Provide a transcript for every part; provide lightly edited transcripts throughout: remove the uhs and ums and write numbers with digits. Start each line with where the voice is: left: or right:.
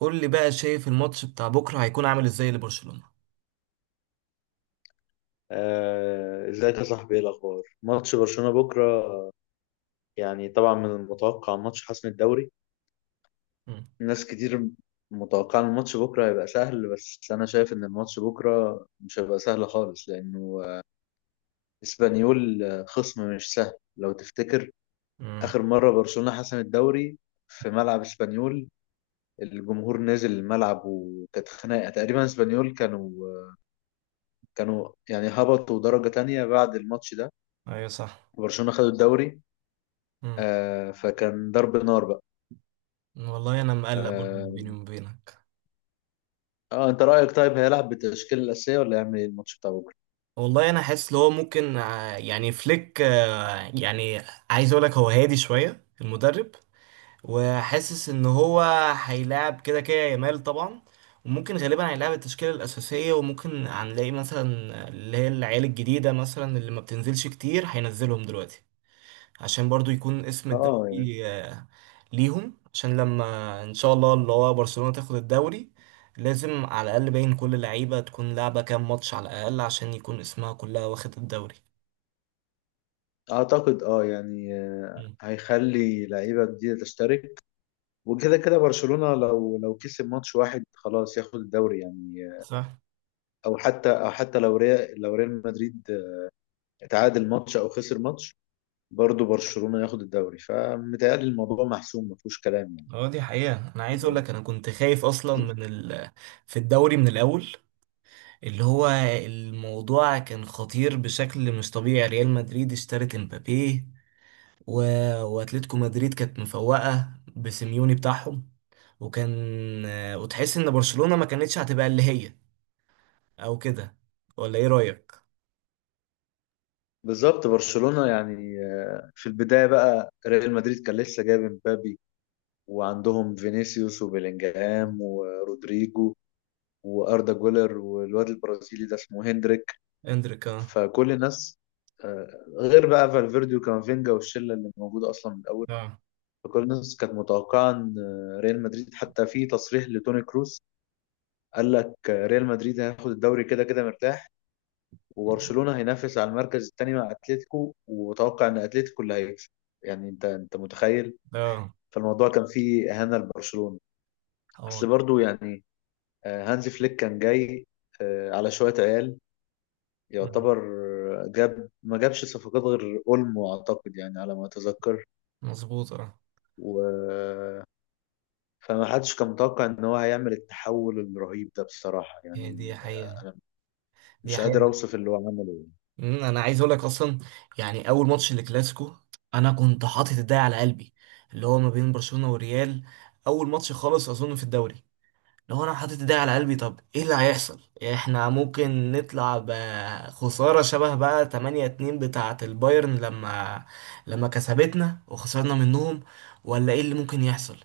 right: قول لي بقى، شايف الماتش بتاع بكرة هيكون عامل ازاي لبرشلونة؟
left: ازيك يا صاحبي؟ ايه الاخبار؟ ماتش برشلونة بكره يعني طبعا من المتوقع ماتش حسم الدوري.
right: مم.
left: ناس كتير متوقعه ان الماتش بكره هيبقى سهل، بس انا شايف ان الماتش بكره مش هيبقى سهل خالص لانه اسبانيول خصم مش سهل. لو تفتكر
right: مم.
left: اخر مره برشلونة حسم الدوري في ملعب اسبانيول، الجمهور نزل الملعب وكانت خناقه، تقريبا اسبانيول كانوا يعني هبطوا درجه تانية بعد الماتش ده،
right: ايوه، صح.
left: برشلونة خدوا الدوري.
right: مم.
left: آه فكان ضرب نار بقى.
right: والله انا مقلق برضه
left: آه,
right: بيني وبينك.
left: اه انت رأيك؟ طيب هيلعب بالتشكيلة الأساسية ولا هيعمل ايه الماتش بتاع بكرة؟
right: والله انا حاسس اللي هو ممكن يعني فليك، يعني عايز اقول لك، هو هادي شوية المدرب وحاسس ان هو هيلاعب كده كده يامال طبعا. وممكن غالبا هيلاعب التشكيلة الأساسية، وممكن هنلاقي مثلا اللي هي العيال الجديدة، مثلا اللي ما بتنزلش كتير هينزلهم دلوقتي، عشان برضو يكون اسم الدوري
left: اه يعني
right: ليهم، عشان لما ان شاء الله اللي هو برشلونة تاخد الدوري لازم على الاقل باين كل لعيبة تكون لعبة كام ماتش على الاقل عشان يكون اسمها كلها واخد الدوري.
left: اعتقد اه يعني
right: مم.
left: هيخلي لعيبة جديدة تشترك. وكده كده برشلونة لو كسب ماتش واحد خلاص ياخد الدوري يعني.
right: صح.
left: او حتى او حتى لو ريال، لو ريال مدريد تعادل ماتش او خسر ماتش، برضه برشلونة ياخد الدوري، فمتهيألي الموضوع محسوم ما فيهوش كلام
right: اه دي حقيقة، انا عايز اقول
left: يعني.
right: لك انا كنت خايف اصلا من ال... في الدوري من الاول، اللي هو الموضوع كان خطير بشكل مش طبيعي. ريال مدريد اشترت امبابي و... واتلتيكو مدريد كانت مفوقة بسيميوني بتاعهم، وكان وتحس ان برشلونة ما كانتش هتبقى اللي هي، او كده. ولا ايه رأيك؟
left: بالظبط، برشلونة يعني، في البداية بقى ريال مدريد كان لسه جايب مبابي، وعندهم فينيسيوس وبيلينجهام ورودريجو واردا جولر والواد البرازيلي ده اسمه هندريك.
right: اندريك، اه.
left: فكل الناس، غير بقى فالفيردي وكامافينجا والشله اللي موجوده اصلا من الاول،
right: اه.
left: فكل الناس كانت متوقعه ان، ريال مدريد، حتى في تصريح لتوني كروس قال لك، ريال مدريد هياخد الدوري كده كده مرتاح، وبرشلونه هينافس على المركز الثاني مع اتلتيكو، وتوقع ان اتلتيكو اللي هيكسب. يعني انت متخيل؟
right: اه،
left: فالموضوع كان فيه اهانه لبرشلونه.
right: هو
left: بس
right: ده.
left: برضو يعني، هانز فليك كان جاي، على شوية عيال
right: مم.
left: يعتبر، آه، جاب ما جابش صفقات غير اولمو اعتقد يعني على ما اتذكر.
right: مظبوط، اه.
left: و فما حدش كان متوقع ان هو هيعمل التحول الرهيب ده بصراحة
right: هي دي
left: يعني،
right: حقيقة.
left: انا
right: دي
left: مش قادر
right: حقيقة.
left: اوصف اللي هو عمله يعني.
right: مم، انا عايز اقول لك اصلا، يعني اول ماتش للكلاسيكو انا كنت حاطط ايدي على قلبي، اللي هو ما بين برشلونة والريال. اول ماتش خالص اظن في الدوري، لو انا حاطط ايدي على قلبي طب ايه اللي هيحصل، احنا ممكن نطلع بخسارة شبه بقى 8-2 بتاعة البايرن لما كسبتنا وخسرنا منهم، ولا ايه اللي ممكن يحصل.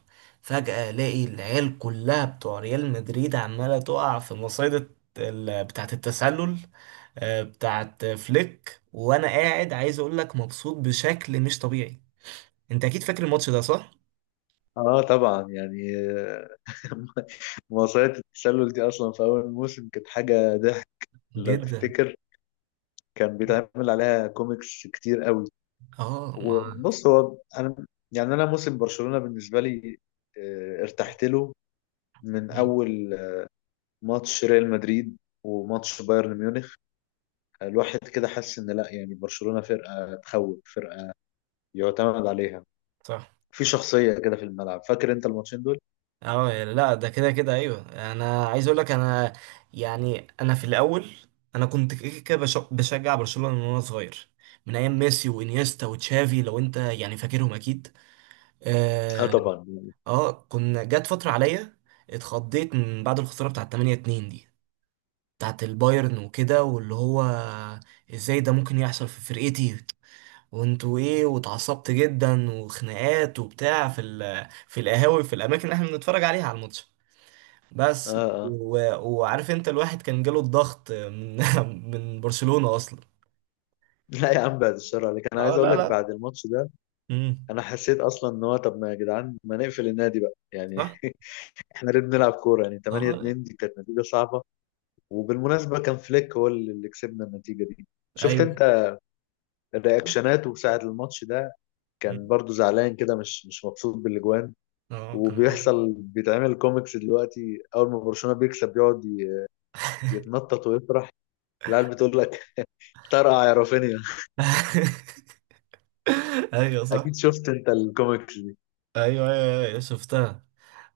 right: فجأة الاقي العيال كلها بتوع ريال مدريد عمالة تقع في مصيدة بتاعة التسلل، بتاعة فليك، وانا قاعد عايز اقول لك مبسوط بشكل مش طبيعي. انت اكيد فاكر الماتش ده، صح؟
left: اه طبعا يعني مواصلات التسلل دي اصلا في اول موسم كانت حاجة ضحك لو
right: جدا.
left: تفتكر، كان بيتعمل عليها كوميكس كتير قوي.
right: اه، مع.
left: بص، هو انا يعني انا موسم برشلونة بالنسبة لي، ارتحت له من اول ماتش ريال مدريد وماتش بايرن ميونخ. الواحد كده حس ان لا، يعني برشلونة فرقة تخوف، فرقة يعتمد عليها،
right: صح.
left: في شخصية كده في الملعب. فاكر انت الماتشين دول؟
right: اه لا، ده كده كده ايوه. انا عايز اقول لك انا، يعني في الاول انا كنت كده كده بشجع برشلونة من وانا صغير، من ايام ميسي وانيستا وتشافي، لو انت يعني فاكرهم اكيد.
left: اه
right: اه.
left: طبعا.
right: كنا جت فترة عليا، اتخضيت من بعد الخسارة بتاعت 8-2 دي، بتاعت البايرن وكده، واللي هو ازاي ده ممكن يحصل في فرقتي وانتوا ايه، واتعصبت جدا وخناقات وبتاع في في القهاوي، في الاماكن اللي احنا بنتفرج عليها على الماتش.
left: اه
right: بس
left: اه
right: و... وعارف انت، الواحد كان جاله الضغط من من برشلونة اصلا.
left: لا يا عم بعد الشر عليك، انا
right: اه
left: عايز اقول
right: لا
left: لك
right: لا.
left: بعد الماتش ده
right: امم.
left: انا حسيت اصلا ان هو طب ما يا جدعان ما نقفل النادي بقى يعني.
right: صح.
left: احنا ليه بنلعب كورة يعني؟ 8
right: اه لا.
left: 2 دي كانت نتيجة صعبة. وبالمناسبة كان فليك هو اللي كسبنا النتيجة دي. شفت
right: ايوه.
left: انت رياكشناته ساعة الماتش ده؟ كان
right: مم.
left: برضو زعلان كده مش مبسوط بالاجوان.
right: اه كان حلو.
left: وبيحصل بيتعمل كوميكس دلوقتي، اول ما برشلونة بيكسب بيقعد يتنطط ويفرح. العيال بتقول لك طرقع يا رافينيا.
right: ايوه صح.
left: اكيد شفت انت الكوميكس دي.
right: ايوه ايوه أيوة، شفتها.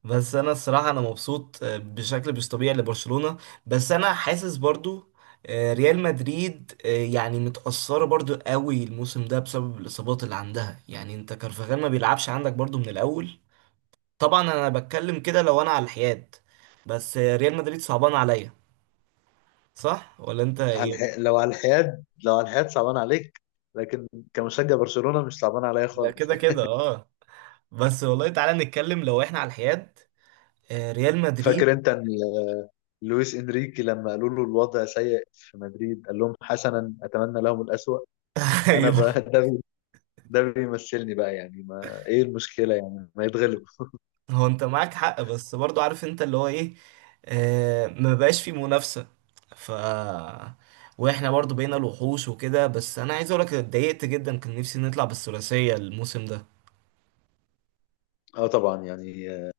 right: بس انا الصراحه انا مبسوط بشكل مش طبيعي لبرشلونه، بس انا حاسس برضو ريال مدريد، يعني متأثرة برضو قوي الموسم ده بسبب الإصابات اللي عندها. يعني انت كارفاخال ما بيلعبش عندك برضو من الأول. طبعا انا بتكلم كده لو انا على الحياد، بس ريال مدريد صعبان عليا. صح ولا انت ايه؟
left: لو على الحياد، لو على الحياد صعبان عليك، لكن كمشجع برشلونة مش صعبان عليا
right: لا،
left: خالص
right: كده
left: يعني.
right: كده اه. بس والله تعالى نتكلم لو احنا على الحياد، ريال مدريد.
left: فاكر انت ان لويس انريكي لما قالوا له الوضع سيء في مدريد قال لهم حسنا اتمنى لهم الأسوأ؟ انا
right: ايوه.
left: بقى ده بيمثلني بقى يعني. ما ايه المشكله يعني؟ ما يتغلب.
right: هو انت معاك حق، بس برضو عارف انت اللي هو ايه، آه ما بقاش في منافسة، ف واحنا برضو بقينا الوحوش وكده. بس انا عايز اقولك، اتضايقت جدا، كان نفسي نطلع بالثلاثية الموسم ده.
left: اه طبعا يعني،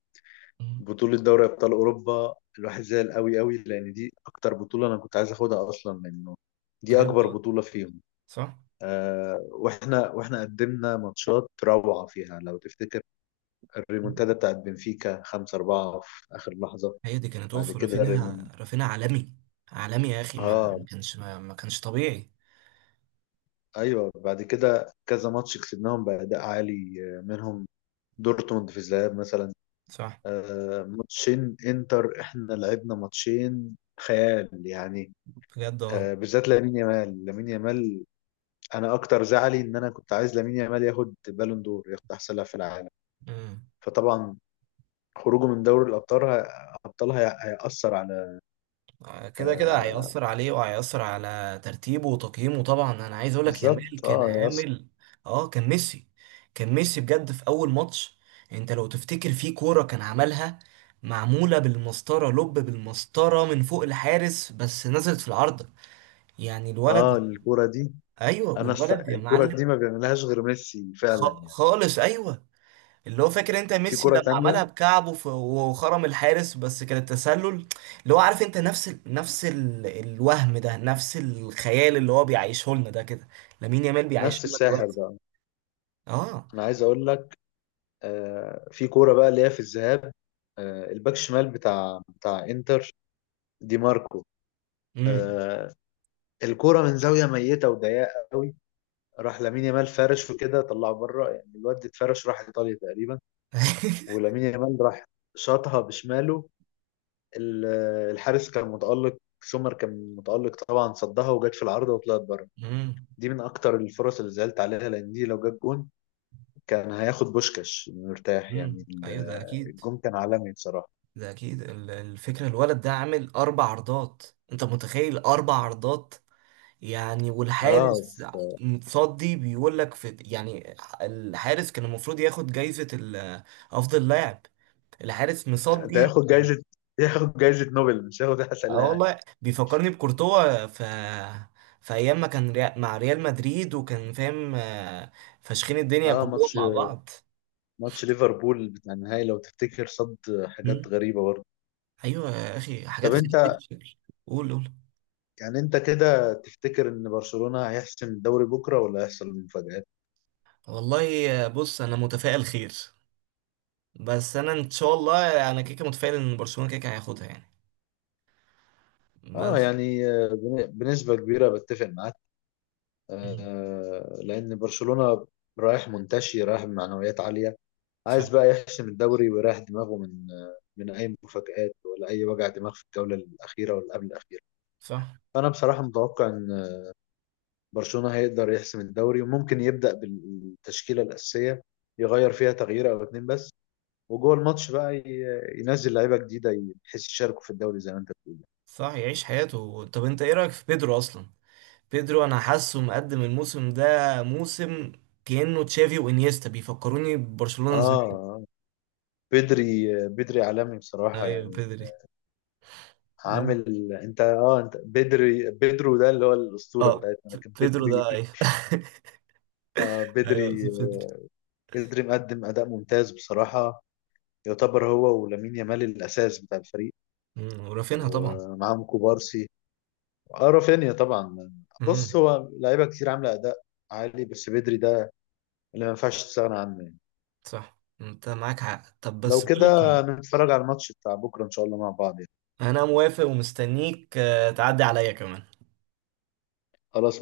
right: مم.
left: بطوله دوري ابطال اوروبا الواحد زعل قوي قوي لان دي اكتر بطوله انا كنت عايز اخدها اصلا، لانه دي
right: بجد،
left: اكبر
right: اه.
left: بطوله فيهم.
right: صح.
left: آه واحنا قدمنا ماتشات روعه فيها. لو تفتكر الريمونتادا بتاعت بنفيكا 5-4 في اخر لحظه.
right: هي دي كانت
left: بعد
right: اوف،
left: كده
right: رافينيا،
left: الريمون
right: رافينيا عالمي. عالمي يا اخي، ما
left: اه
right: كانش ما كانش طبيعي.
left: ايوه، بعد كده كذا ماتش كسبناهم باداء عالي، آه، منهم دورتموند في الذهاب مثلا،
right: صح.
left: آه، ماتشين انتر احنا لعبنا ماتشين خيال يعني،
right: بجد اه.
left: آه، بالذات لامين يامال. انا اكتر زعلي ان انا كنت عايز لامين يامال ياخد بالون دور، ياخد احسن لاعب في العالم.
right: أمم.
left: فطبعا خروجه من دوري الابطال هيأثر على،
right: كده كده
left: آه،
right: هيأثر عليه وهيأثر على ترتيبه وتقييمه. طبعا انا عايز اقول لك يامال
left: بالظبط
right: كان
left: اه هيأثر.
right: عامل، اه، كان ميسي. كان ميسي بجد في اول ماتش، انت لو تفتكر في كورة كان عملها، معمولة بالمسطرة، لب بالمسطرة من فوق الحارس بس نزلت في العارضة. يعني
left: اه
right: الولد،
left: الكرة دي،
right: ايوه، والولد يا
left: الكرة
right: معلم،
left: دي ما بيعملهاش غير ميسي فعلا يعني.
right: خالص ايوه. اللي هو فاكر انت
left: في
right: ميسي
left: كرة
right: لما
left: تانية،
right: عملها بكعبه وخرم الحارس بس كان التسلل. اللي هو عارف انت نفس الوهم ده، نفس الخيال اللي هو بيعيشه لنا ده، كده لامين يامال بيعيشه
left: نفس
right: لنا
left: الساحر
right: دلوقتي.
left: بقى.
right: اه.
left: انا عايز اقول لك، آه، في كوره بقى اللي هي في الذهاب، آه، الباك شمال بتاع انتر دي ماركو،
right: امم.
left: آه، الكوره من زاويه ميته وضيقه قوي، راح لامين يامال فرش وكده طلعه بره، يعني الواد اتفرش راح ايطاليا تقريبا. ولامين يامال راح شاطها بشماله، ال- الحارس كان متالق، سومر كان متالق طبعا، صدها وجت في العارضه وطلعت بره.
right: امم.
left: دي من اكتر الفرص اللي زعلت عليها، لان دي لو جت جون كان هياخد بوشكاش مرتاح يعني.
right: ايوه ده اكيد.
left: الجون كان عالمي بصراحه.
right: ده اكيد الفكره، الولد ده عامل اربع عرضات. انت متخيل اربع عرضات؟ يعني
left: اه،
right: والحارس متصدي بيقول لك، في يعني الحارس كان المفروض ياخد افضل لاعب. الحارس
left: ده
right: مصدي
left: ياخد
right: يعني.
left: جايزة، ياخد جايزة نوبل، مش هياخد أحسن
right: اه
left: لاعب.
right: والله بيفكرني بكورتوا، ف في ايام ما كان مع ريال مدريد، وكان فاهم، فاشخين الدنيا
left: اه
right: كلهم
left: ماتش
right: مع بعض.
left: ماتش ليفربول بتاع النهائي لو تفتكر صد حاجات
right: مم.
left: غريبة برضه.
right: ايوه يا اخي،
left: طب
right: حاجات غريبه
left: انت
right: بتتشكل. قول، قول.
left: يعني انت كده تفتكر ان برشلونة هيحسم الدوري بكرة ولا هيحصل مفاجآت؟
right: والله بص انا متفائل خير، بس انا ان شاء الله انا كيكه متفائل ان برشلونه كيكه هياخدها يعني.
left: اه
right: بس.
left: يعني، بنسبة كبيرة بتفق معاك.
right: مم.
left: آه، لأن برشلونة رايح منتشي، رايح بمعنويات عالية،
right: صح.
left: عايز بقى يحسم الدوري ويريح دماغه من، من أي مفاجآت ولا أي وجع دماغ في الجولة الأخيرة ولا قبل الأخيرة.
right: صح.
left: فأنا بصراحة متوقع إن برشلونة هيقدر يحسم الدوري، وممكن يبدأ بالتشكيلة الأساسية، يغير فيها تغيير أو اتنين بس، وجوه الماتش بقى ينزل لعيبة جديدة، بحيث يشاركوا في الدوري زي ما أنت بتقول.
right: صح، يعيش حياته. طب انت ايه رايك في بيدرو اصلا؟ بيدرو انا حاسه مقدم الموسم ده، موسم كأنه تشافي وانيستا، بيفكروني ببرشلونة
left: آه
right: زمان.
left: آه. بدري عالمي بصراحة
right: ايوه
left: يعني.
right: بيدري. لا.
left: عامل أنت، آه أنت بدري، بدرو ده اللي هو الأسطورة
right: اه
left: بتاعتنا، لكن
right: بيدرو
left: بدري
right: ده، ايوه.
left: آه،
right: ايوه قصدي
left: بدري
right: بيدري.
left: بدري مقدم أداء ممتاز بصراحة، يعتبر هو ولامين يامال الأساس بتاع الفريق،
right: مم، ورافينها طبعا.
left: ومعاهم كوبارسي. اه رافينيا طبعا. بص
right: امم.
left: هو لعيبه كتير عامله اداء عالي، بس بدري ده اللي ما ينفعش تستغنى عنه يعني.
right: صح، انت معاك حق. طب
left: لو
right: بس بقول لك
left: كده
right: ايه،
left: نتفرج على الماتش بتاع بكره ان شاء الله مع بعض يعني.
right: انا موافق ومستنيك تعدي عليا كمان.
left: خلاص